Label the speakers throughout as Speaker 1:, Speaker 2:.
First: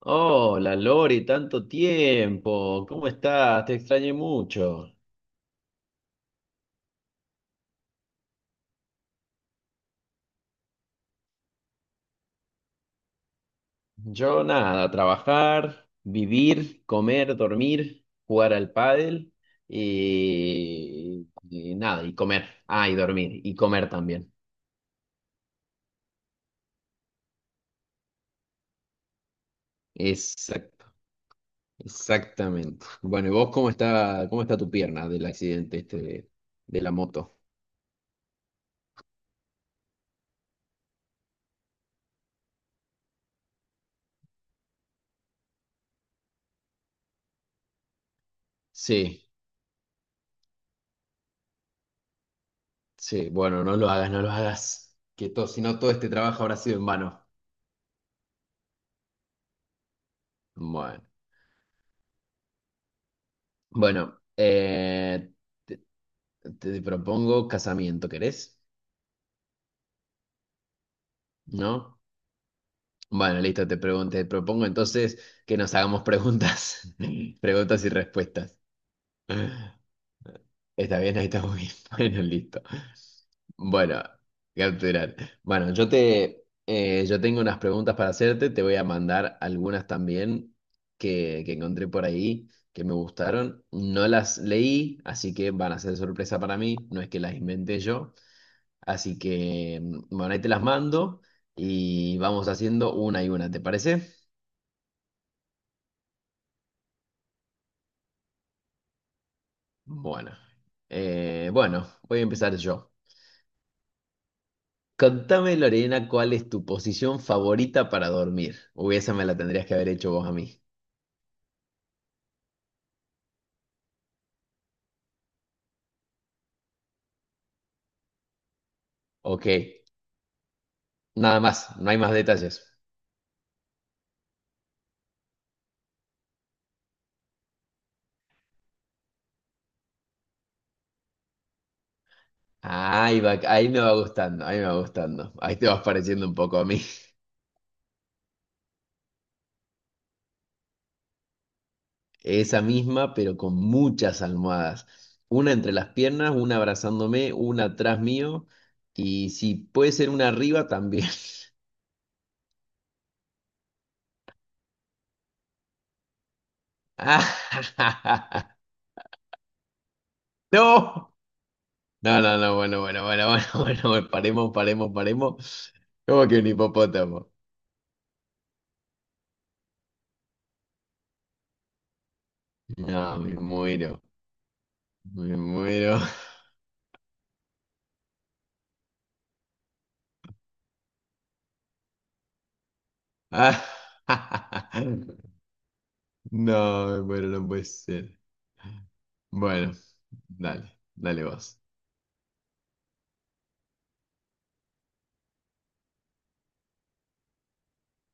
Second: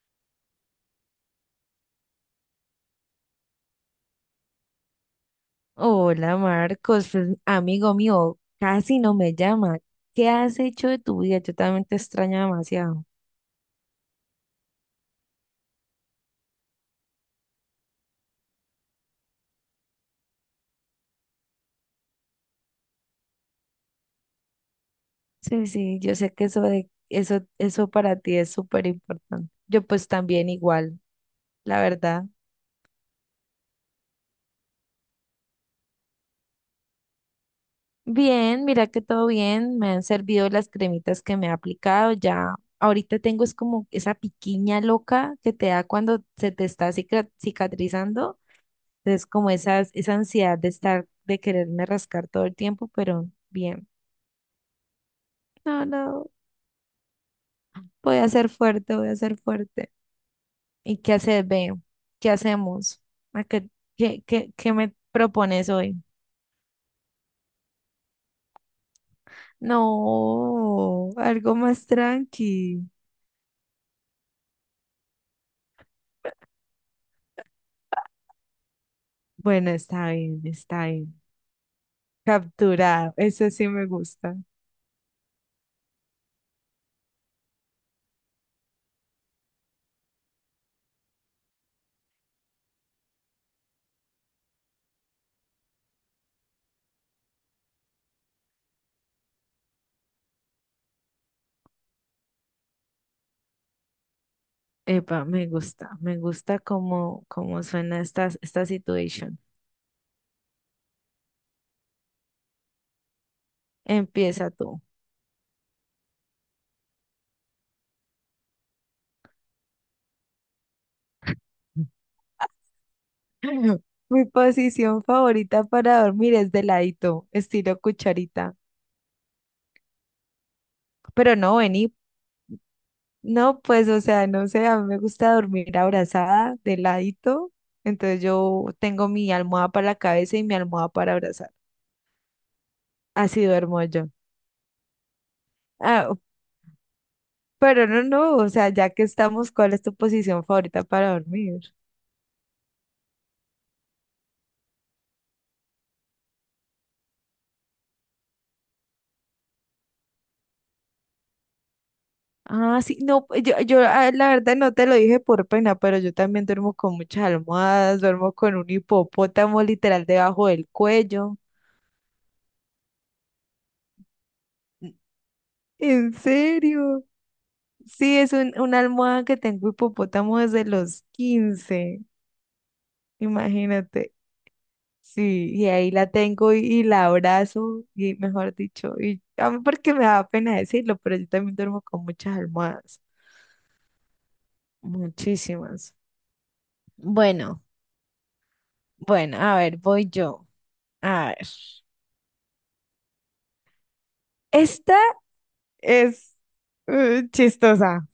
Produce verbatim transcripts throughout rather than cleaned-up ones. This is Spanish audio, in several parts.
Speaker 1: Hola Lori, tanto tiempo. ¿Cómo estás? Te extrañé mucho.
Speaker 2: Hola Marcos, pues, amigo mío, casi no me llama. ¿Qué has hecho de tu vida? Yo también te extraño demasiado.
Speaker 1: Yo nada, trabajar, vivir, comer, dormir, jugar al pádel y, y nada, y comer. Ah, y dormir, y comer también.
Speaker 2: Sí, sí, yo sé que eso de, eso, eso para ti es súper importante. Yo pues también
Speaker 1: Exacto,
Speaker 2: igual, la verdad.
Speaker 1: exactamente. Bueno, ¿y vos cómo está cómo está tu pierna del accidente este de, de la moto?
Speaker 2: Bien, mira que todo bien, me han servido las cremitas que me he aplicado, ya ahorita tengo es como esa piquiña loca que te da cuando se te está cica- cicatrizando, entonces
Speaker 1: Sí,
Speaker 2: como esas, esa ansiedad de estar, de quererme rascar todo el tiempo,
Speaker 1: sí,
Speaker 2: pero
Speaker 1: bueno, no
Speaker 2: bien.
Speaker 1: lo hagas, no lo hagas. Que todo, si no
Speaker 2: No,
Speaker 1: todo este
Speaker 2: no,
Speaker 1: trabajo habrá sido en vano.
Speaker 2: voy a ser fuerte, voy a ser fuerte. ¿Y
Speaker 1: Bueno.
Speaker 2: qué haces, ve? ¿Qué hacemos? ¿A qué,
Speaker 1: Bueno,
Speaker 2: qué, qué, qué me
Speaker 1: eh,
Speaker 2: propones hoy?
Speaker 1: te propongo casamiento, ¿querés?
Speaker 2: No, algo más
Speaker 1: ¿No?
Speaker 2: tranqui.
Speaker 1: Bueno, listo, te pregun- te propongo entonces que nos hagamos preguntas, preguntas y respuestas.
Speaker 2: Bueno, está bien, está
Speaker 1: Está bien,
Speaker 2: bien.
Speaker 1: ahí estamos bien. Bueno, listo.
Speaker 2: Capturado, eso sí me
Speaker 1: Bueno,
Speaker 2: gusta.
Speaker 1: capturar. Bueno, yo te, eh, yo tengo unas preguntas para hacerte, te voy a mandar algunas también que, que encontré por ahí, que me gustaron. No las leí, así que van a ser sorpresa para mí, no es que las inventé yo. Así que, mm, bueno, ahí te las mando y vamos haciendo una y una, ¿te parece?
Speaker 2: Epa, me gusta, me gusta cómo, cómo suena esta, esta situación.
Speaker 1: Bueno, eh, bueno, voy a empezar yo.
Speaker 2: Empieza tú.
Speaker 1: Contame, Lorena, ¿cuál es tu posición favorita para dormir? Uy, esa me la tendrías que haber hecho vos a mí.
Speaker 2: Mi posición favorita para dormir es de ladito, estilo cucharita.
Speaker 1: Ok,
Speaker 2: Pero
Speaker 1: nada
Speaker 2: no,
Speaker 1: más, no
Speaker 2: vení.
Speaker 1: hay más detalles.
Speaker 2: No, pues, o sea, no sé, a mí me gusta dormir abrazada, de ladito. Entonces yo tengo mi almohada para la cabeza y mi almohada para abrazar.
Speaker 1: Ahí va,
Speaker 2: Así
Speaker 1: ahí me
Speaker 2: duermo
Speaker 1: va
Speaker 2: yo.
Speaker 1: gustando, ahí me va gustando. Ahí te vas
Speaker 2: Ah,
Speaker 1: pareciendo un poco a mí.
Speaker 2: pero no, no, o sea, ya que estamos, ¿cuál es tu posición favorita para dormir?
Speaker 1: Esa misma, pero con muchas almohadas. Una entre las piernas, una abrazándome, una atrás mío. Y si puede ser una arriba también.
Speaker 2: Ah, sí, no, pues, yo, yo ah, la verdad no te lo dije por pena, pero yo también duermo con muchas almohadas, duermo con
Speaker 1: ¡Ah!
Speaker 2: un hipopótamo literal debajo del
Speaker 1: ¡No!
Speaker 2: cuello.
Speaker 1: No, no, no, bueno, bueno, bueno, bueno, bueno, bueno, paremos, paremos, paremos.
Speaker 2: ¿En
Speaker 1: ¿Cómo que un
Speaker 2: serio?
Speaker 1: hipopótamo?
Speaker 2: Sí, es un, una almohada que tengo hipopótamo desde los quince.
Speaker 1: No, me muero,
Speaker 2: Imagínate,
Speaker 1: me
Speaker 2: sí, y ahí
Speaker 1: muero.
Speaker 2: la tengo y, y la abrazo, y mejor dicho, y a mí porque me da pena decirlo, pero yo también duermo con muchas almohadas,
Speaker 1: Ah,
Speaker 2: muchísimas.
Speaker 1: No, me muero, no
Speaker 2: Bueno,
Speaker 1: puede ser.
Speaker 2: bueno, a
Speaker 1: Bueno,
Speaker 2: ver, voy yo.
Speaker 1: dale, dale
Speaker 2: A ver.
Speaker 1: vos.
Speaker 2: Esta es eh, chistosa,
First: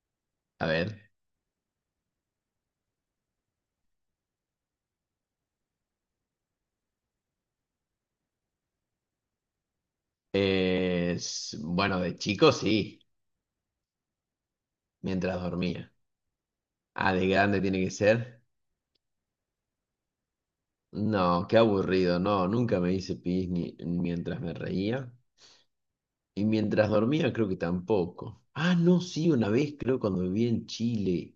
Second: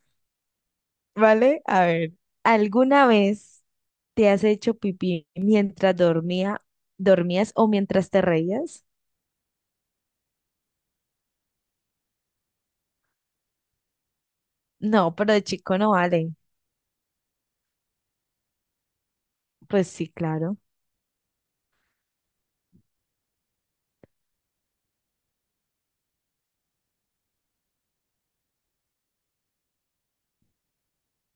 Speaker 1: A ver.
Speaker 2: ¿vale? A ver, ¿alguna vez te has hecho pipí mientras dormía, dormías o mientras te reías?
Speaker 1: Eh, s- bueno, de chico sí,
Speaker 2: No, pero
Speaker 1: mientras
Speaker 2: de chico no
Speaker 1: dormía.
Speaker 2: vale.
Speaker 1: Ah, de grande tiene que ser.
Speaker 2: Pues sí, claro.
Speaker 1: No, qué aburrido, no, nunca me hice pis ni mientras me reía. Y mientras dormía creo que tampoco. Ah, no, sí, una vez creo cuando viví en Chile.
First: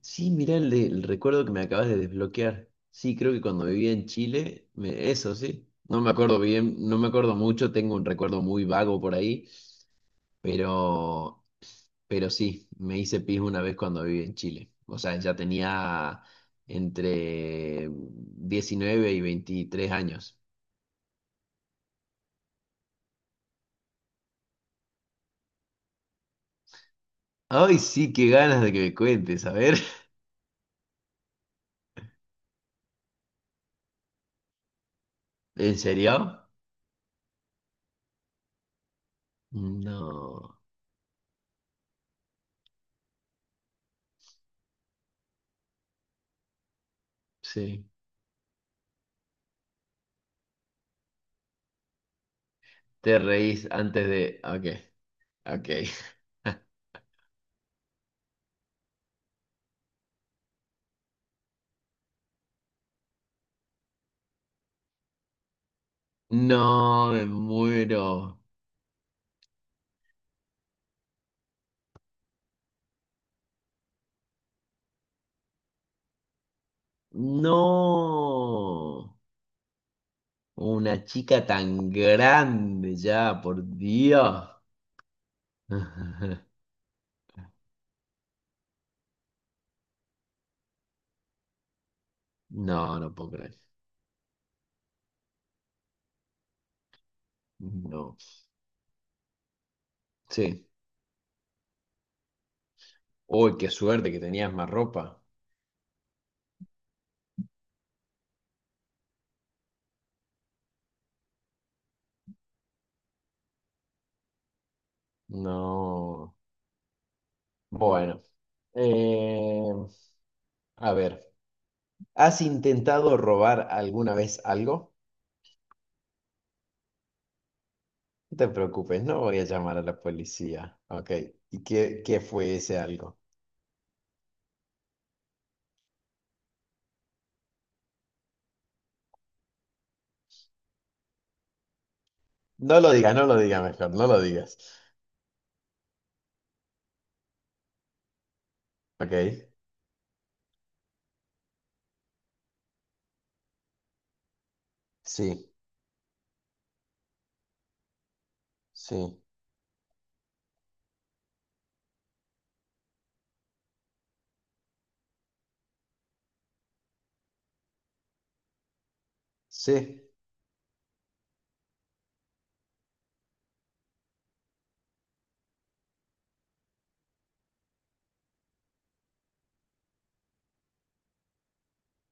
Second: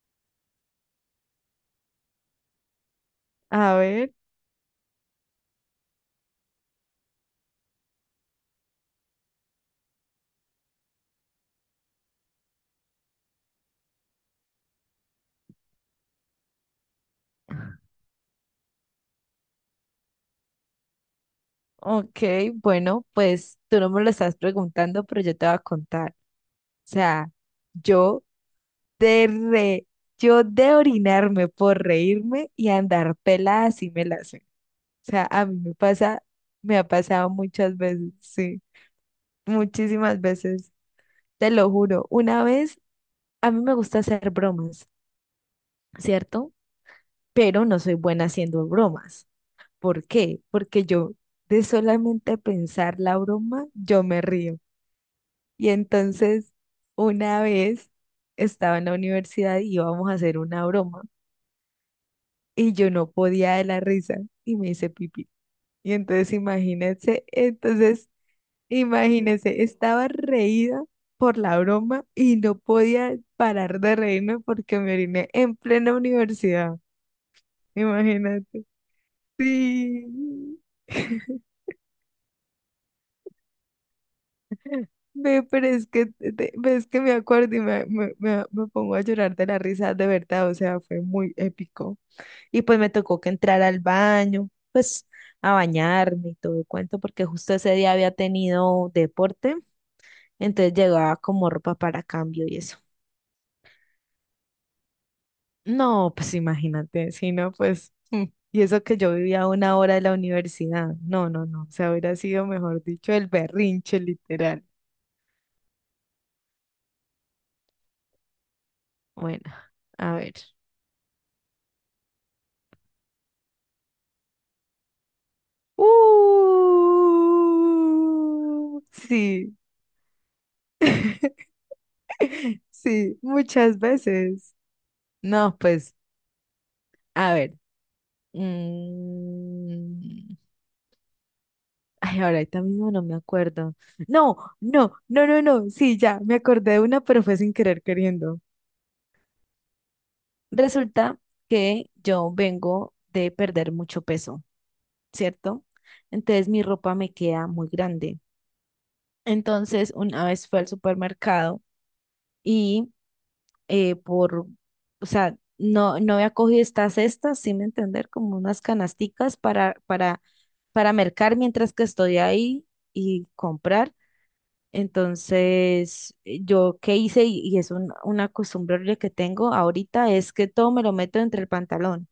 Speaker 1: Sí, mirá el, de- el recuerdo que me acabas de desbloquear. Sí, creo que cuando
Speaker 2: A
Speaker 1: vivía en
Speaker 2: ver.
Speaker 1: Chile, me- eso sí. No me acuerdo bien, no me acuerdo mucho, tengo un recuerdo muy vago por ahí, pero Pero sí, me hice pis una vez cuando viví en Chile. O sea, ya tenía entre diecinueve y veintitrés años.
Speaker 2: Ok, bueno, pues tú no me lo estás preguntando, pero yo te voy a contar. O sea,
Speaker 1: Ay, sí,
Speaker 2: yo
Speaker 1: qué ganas de que me
Speaker 2: de
Speaker 1: cuentes, a ver.
Speaker 2: re, yo de orinarme por reírme y andar pelada así me la sé. O sea, a mí me
Speaker 1: ¿En
Speaker 2: pasa,
Speaker 1: serio?
Speaker 2: me ha pasado muchas veces, sí, muchísimas
Speaker 1: No,
Speaker 2: veces, te lo juro. Una vez, a mí me gusta hacer bromas, ¿cierto? Pero no
Speaker 1: sí.
Speaker 2: soy buena haciendo bromas. ¿Por qué? Porque yo de solamente pensar la
Speaker 1: Te reís
Speaker 2: broma, yo
Speaker 1: antes
Speaker 2: me
Speaker 1: de...
Speaker 2: río.
Speaker 1: Ok, ok.
Speaker 2: Y entonces, una vez estaba en la universidad y íbamos a hacer una broma y yo no podía de la risa y me hice pipí. Y entonces,
Speaker 1: No, me
Speaker 2: imagínense, entonces,
Speaker 1: muero.
Speaker 2: imagínense, estaba reída por la broma y no podía parar de reírme porque me oriné en plena universidad. Imagínate.
Speaker 1: No.
Speaker 2: Sí.
Speaker 1: Una chica tan grande ya, por Dios.
Speaker 2: Ve, pero es que, te- te- ves que me acuerdo y me, me, me me pongo a llorar de la risa de verdad, o sea, fue muy épico. Y pues me
Speaker 1: No, no
Speaker 2: tocó que
Speaker 1: puedo creer.
Speaker 2: entrar al baño, pues a bañarme y todo el cuento, porque justo ese día había
Speaker 1: No.
Speaker 2: tenido deporte,
Speaker 1: Sí.
Speaker 2: entonces llegaba como ropa para cambio y eso.
Speaker 1: Uy, qué suerte que tenías más ropa.
Speaker 2: No, pues imagínate, si no, pues, mm, y eso que yo vivía a una hora de la universidad. No, no, no, o sea, hubiera sido, mejor dicho, el berrinche, literal.
Speaker 1: No. Bueno.
Speaker 2: Bueno,
Speaker 1: Eh,
Speaker 2: a ver.
Speaker 1: a ver. ¿Has intentado robar alguna vez algo? No te
Speaker 2: Uh,
Speaker 1: preocupes, no voy a
Speaker 2: sí,
Speaker 1: llamar a la policía. Ok. ¿Y qué, qué fue ese algo?
Speaker 2: sí, muchas veces. No, pues, a ver. Mm, Ay, ahorita
Speaker 1: No lo
Speaker 2: mismo no
Speaker 1: digas,
Speaker 2: me
Speaker 1: no lo digas
Speaker 2: acuerdo.
Speaker 1: mejor, no lo
Speaker 2: No,
Speaker 1: digas.
Speaker 2: no, no, no, no. Sí, ya, me acordé de una, pero fue sin querer queriendo.
Speaker 1: Ok.
Speaker 2: Resulta que yo vengo de perder mucho peso,
Speaker 1: Sí,
Speaker 2: ¿cierto? Entonces mi ropa me queda muy grande.
Speaker 1: sí,
Speaker 2: Entonces, una vez fue al supermercado y eh, por, o sea, no, no había cogido estas cestas, sin entender, como unas canasticas para,
Speaker 1: sí,
Speaker 2: para, para mercar mientras que estoy ahí y comprar. Entonces, eh, yo qué hice, y, y es un- una costumbre horrible que tengo ahorita, es que todo me lo meto entre el pantalón,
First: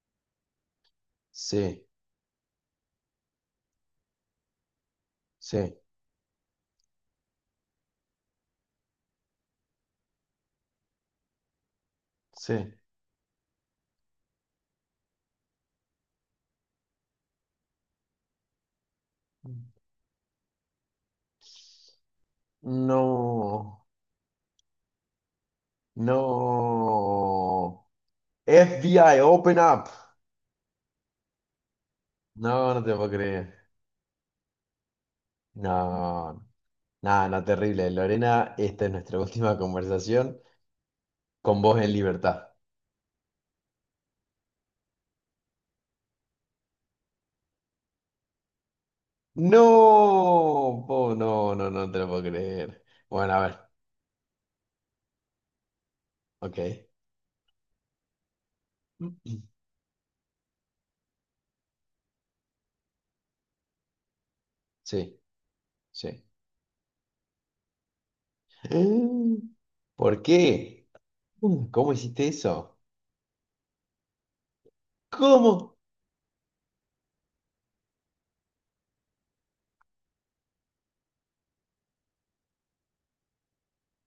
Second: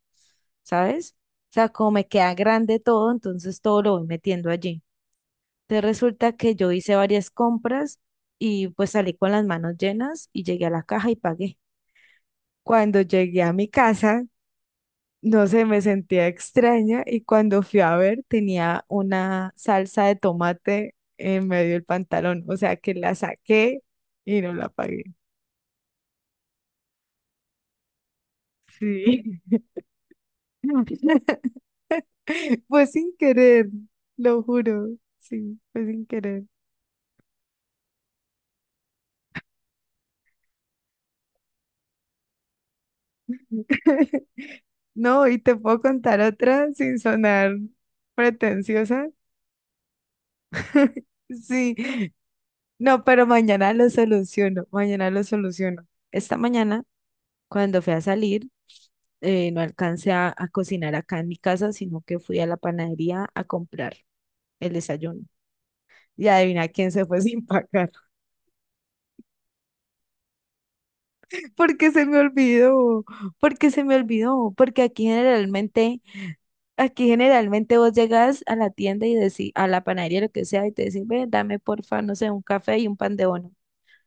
Speaker 2: ¿sabes? O sea,
Speaker 1: sí,
Speaker 2: como me queda grande todo, entonces todo lo voy metiendo allí.
Speaker 1: sí,
Speaker 2: Entonces resulta que yo hice varias compras y pues salí con las manos llenas y llegué a la caja y pagué.
Speaker 1: sí.
Speaker 2: Cuando llegué a mi casa, no sé, me sentía extraña y cuando fui a ver tenía una salsa de tomate en medio del pantalón, o sea que la saqué
Speaker 1: No,
Speaker 2: y no la pagué.
Speaker 1: no. F B I,
Speaker 2: Sí.
Speaker 1: open up. No, no
Speaker 2: Fue
Speaker 1: te puedo
Speaker 2: sin
Speaker 1: creer.
Speaker 2: querer, lo juro. Sí, fue sin querer.
Speaker 1: No, nada, no, terrible. Lorena, esta es nuestra última conversación con vos en libertad.
Speaker 2: No, y te puedo contar otra sin sonar pretenciosa.
Speaker 1: No, po- no, no,
Speaker 2: Sí,
Speaker 1: no te lo puedo creer.
Speaker 2: no, pero
Speaker 1: Bueno, a ver,
Speaker 2: mañana lo soluciono, mañana lo soluciono. Esta
Speaker 1: ok.
Speaker 2: mañana cuando fui a salir, eh, no alcancé a, a cocinar acá en mi casa, sino que fui a la panadería a comprar el
Speaker 1: Sí,
Speaker 2: desayuno.
Speaker 1: sí.
Speaker 2: Y adivina quién se fue sin pagar.
Speaker 1: ¿Por qué? Mm,
Speaker 2: Porque
Speaker 1: ¿cómo
Speaker 2: se me
Speaker 1: hiciste eso?
Speaker 2: olvidó, porque se me olvidó, porque aquí
Speaker 1: ¿Cómo?
Speaker 2: generalmente, aquí generalmente vos llegas a la tienda y decís, a la panadería, lo que sea, y te decís, ve, dame porfa, no sé, un café y un pan de bono.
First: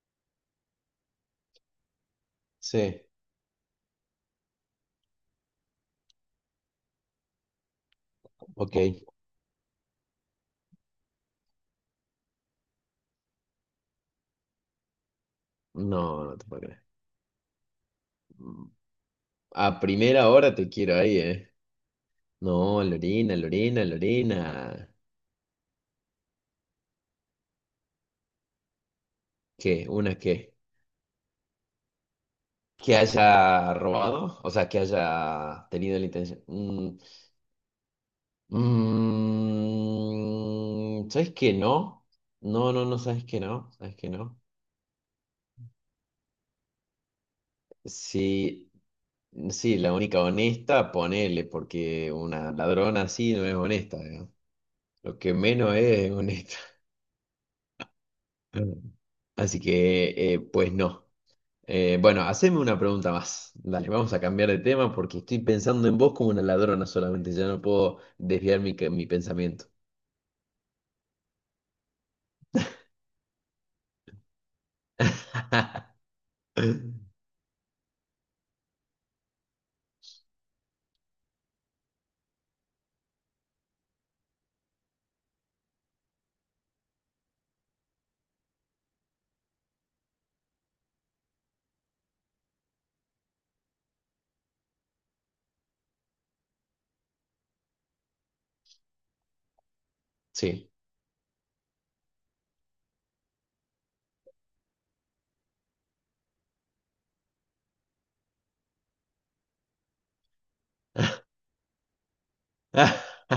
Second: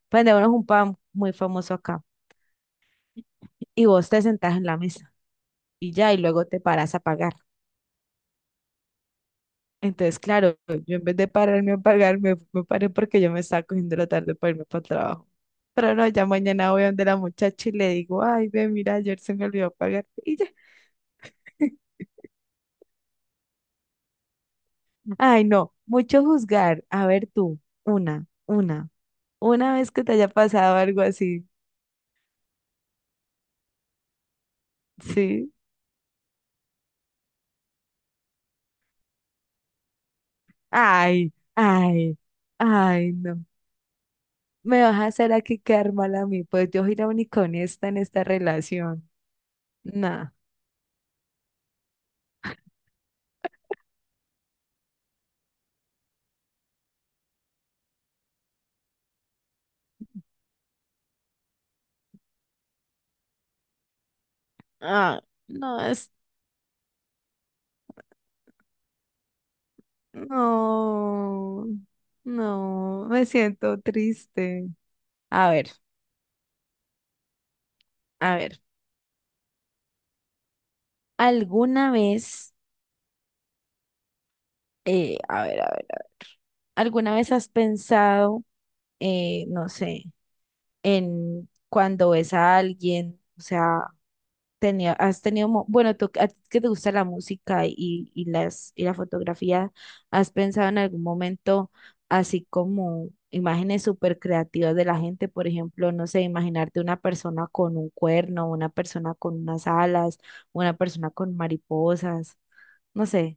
Speaker 2: Pan de bono es un pan muy famoso acá.
Speaker 1: Sí,
Speaker 2: Y vos te sentás en la mesa y ya, y luego te paras a pagar.
Speaker 1: ok.
Speaker 2: Entonces, claro, yo en vez de pararme a pagar, me, me paré porque yo me estaba cogiendo la tarde para irme para el trabajo. Pero no,
Speaker 1: No,
Speaker 2: ya
Speaker 1: no te puedo
Speaker 2: mañana
Speaker 1: creer.
Speaker 2: voy donde la muchacha y le digo, ay,
Speaker 1: Mm,
Speaker 2: ve, mira, ayer se me olvidó
Speaker 1: a
Speaker 2: pagar.
Speaker 1: primera
Speaker 2: Y ya.
Speaker 1: hora te quiero ahí, ¿eh? No, Lorena, Lorena, Lorena.
Speaker 2: Ay, no, mucho juzgar. A ver tú, una, una, una
Speaker 1: ¿Qué?
Speaker 2: vez que te
Speaker 1: ¿Una
Speaker 2: haya
Speaker 1: qué?
Speaker 2: pasado algo así,
Speaker 1: Que haya robado, o sea, que
Speaker 2: ¿sí?
Speaker 1: haya tenido la intención. Mm, mm, ¿sabes
Speaker 2: Ay,
Speaker 1: qué no?
Speaker 2: ay,
Speaker 1: No, no, no,
Speaker 2: ay,
Speaker 1: ¿sabes qué
Speaker 2: no.
Speaker 1: no? ¿Sabes qué no?
Speaker 2: Me vas a hacer aquí quedar mal a mí, pues yo soy la única honesta en esta
Speaker 1: Sí,
Speaker 2: relación.
Speaker 1: sí, la única
Speaker 2: No,
Speaker 1: honesta, ponele, porque una ladrona así no es honesta, ¿no? Lo que menos es honesta. Así que, eh, pues no. Eh, bueno, haceme una pregunta más. Dale, vamos a cambiar de tema porque
Speaker 2: ah,
Speaker 1: estoy pensando
Speaker 2: no,
Speaker 1: en vos como una ladrona solamente, ya no puedo desviar mi, mi pensamiento.
Speaker 2: no, no, me siento triste. A ver, a ver, ¿alguna vez, eh, a ver, a ver, a ver, ¿alguna vez has pensado, eh, no sé, en cuando ves a alguien, o sea, tenía, has tenido, mo- bueno, tú, a ti que te gusta la música y y las, y la fotografía, ¿has pensado
Speaker 1: Sí.
Speaker 2: en algún momento así como imágenes súper creativas de la gente? Por ejemplo, no sé, imaginarte una persona con un cuerno, una persona con unas alas, una persona con mariposas, no sé,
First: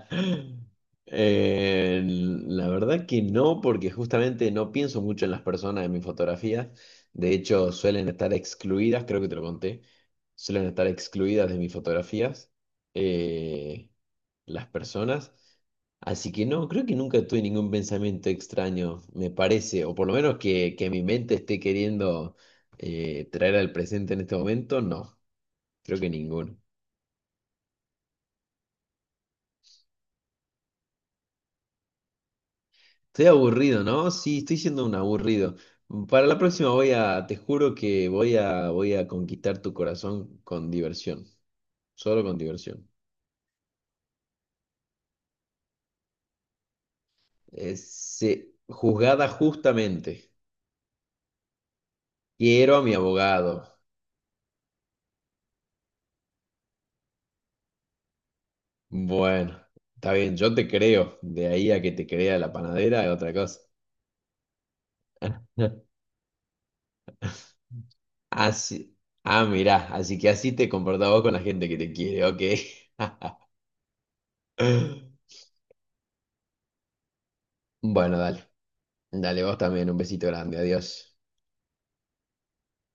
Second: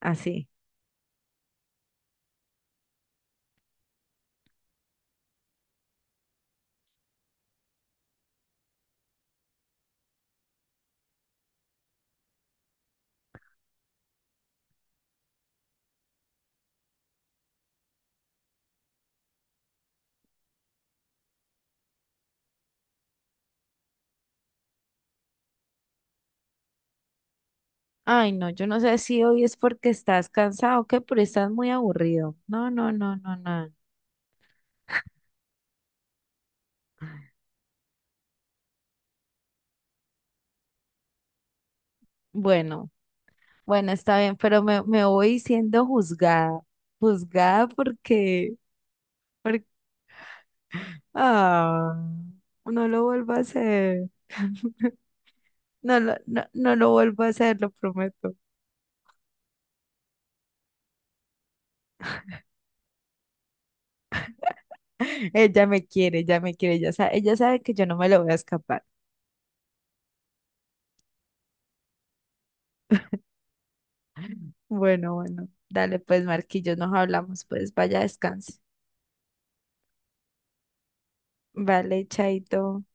Speaker 2: así.
Speaker 1: Eh, la verdad que no, porque justamente no pienso mucho en las personas en mis fotografías. De hecho, suelen estar excluidas, creo que te lo conté, suelen estar excluidas de mis fotografías, eh, las personas. Así que no, creo que nunca tuve ningún pensamiento extraño, me parece, o por lo menos que, que mi mente esté queriendo eh, traer al presente en este momento, no, creo que ninguno.
Speaker 2: Ay, no, yo no sé si hoy es porque estás cansado o qué, pero estás muy aburrido. No, no, no,
Speaker 1: Estoy
Speaker 2: no, no.
Speaker 1: aburrido, ¿no? Sí, estoy siendo un aburrido. Para la próxima voy a, te juro que voy a, voy a conquistar tu corazón con diversión, solo con diversión.
Speaker 2: Bueno. Bueno, está bien, pero me, me voy siendo juzgada. Juzgada
Speaker 1: Es, eh,
Speaker 2: porque,
Speaker 1: juzgada
Speaker 2: porque,
Speaker 1: justamente.
Speaker 2: ah,
Speaker 1: Quiero a
Speaker 2: no
Speaker 1: mi
Speaker 2: lo vuelvo a
Speaker 1: abogado.
Speaker 2: hacer. No lo, no, no lo vuelvo a hacer, lo prometo.
Speaker 1: Bueno, está bien, yo te creo. De ahí a que te crea la panadera es otra cosa.
Speaker 2: Ella me quiere, ella me quiere, ella sabe, ella sabe que yo no me lo voy a escapar.
Speaker 1: Así, ah, mirá, así que así te comportás vos con la gente que te quiere, ok.
Speaker 2: Bueno, bueno, dale pues, Marquillo, nos hablamos, pues, vaya,
Speaker 1: Bueno, dale,
Speaker 2: descanse.
Speaker 1: dale vos también, un besito grande, adiós.
Speaker 2: Vale, chaito.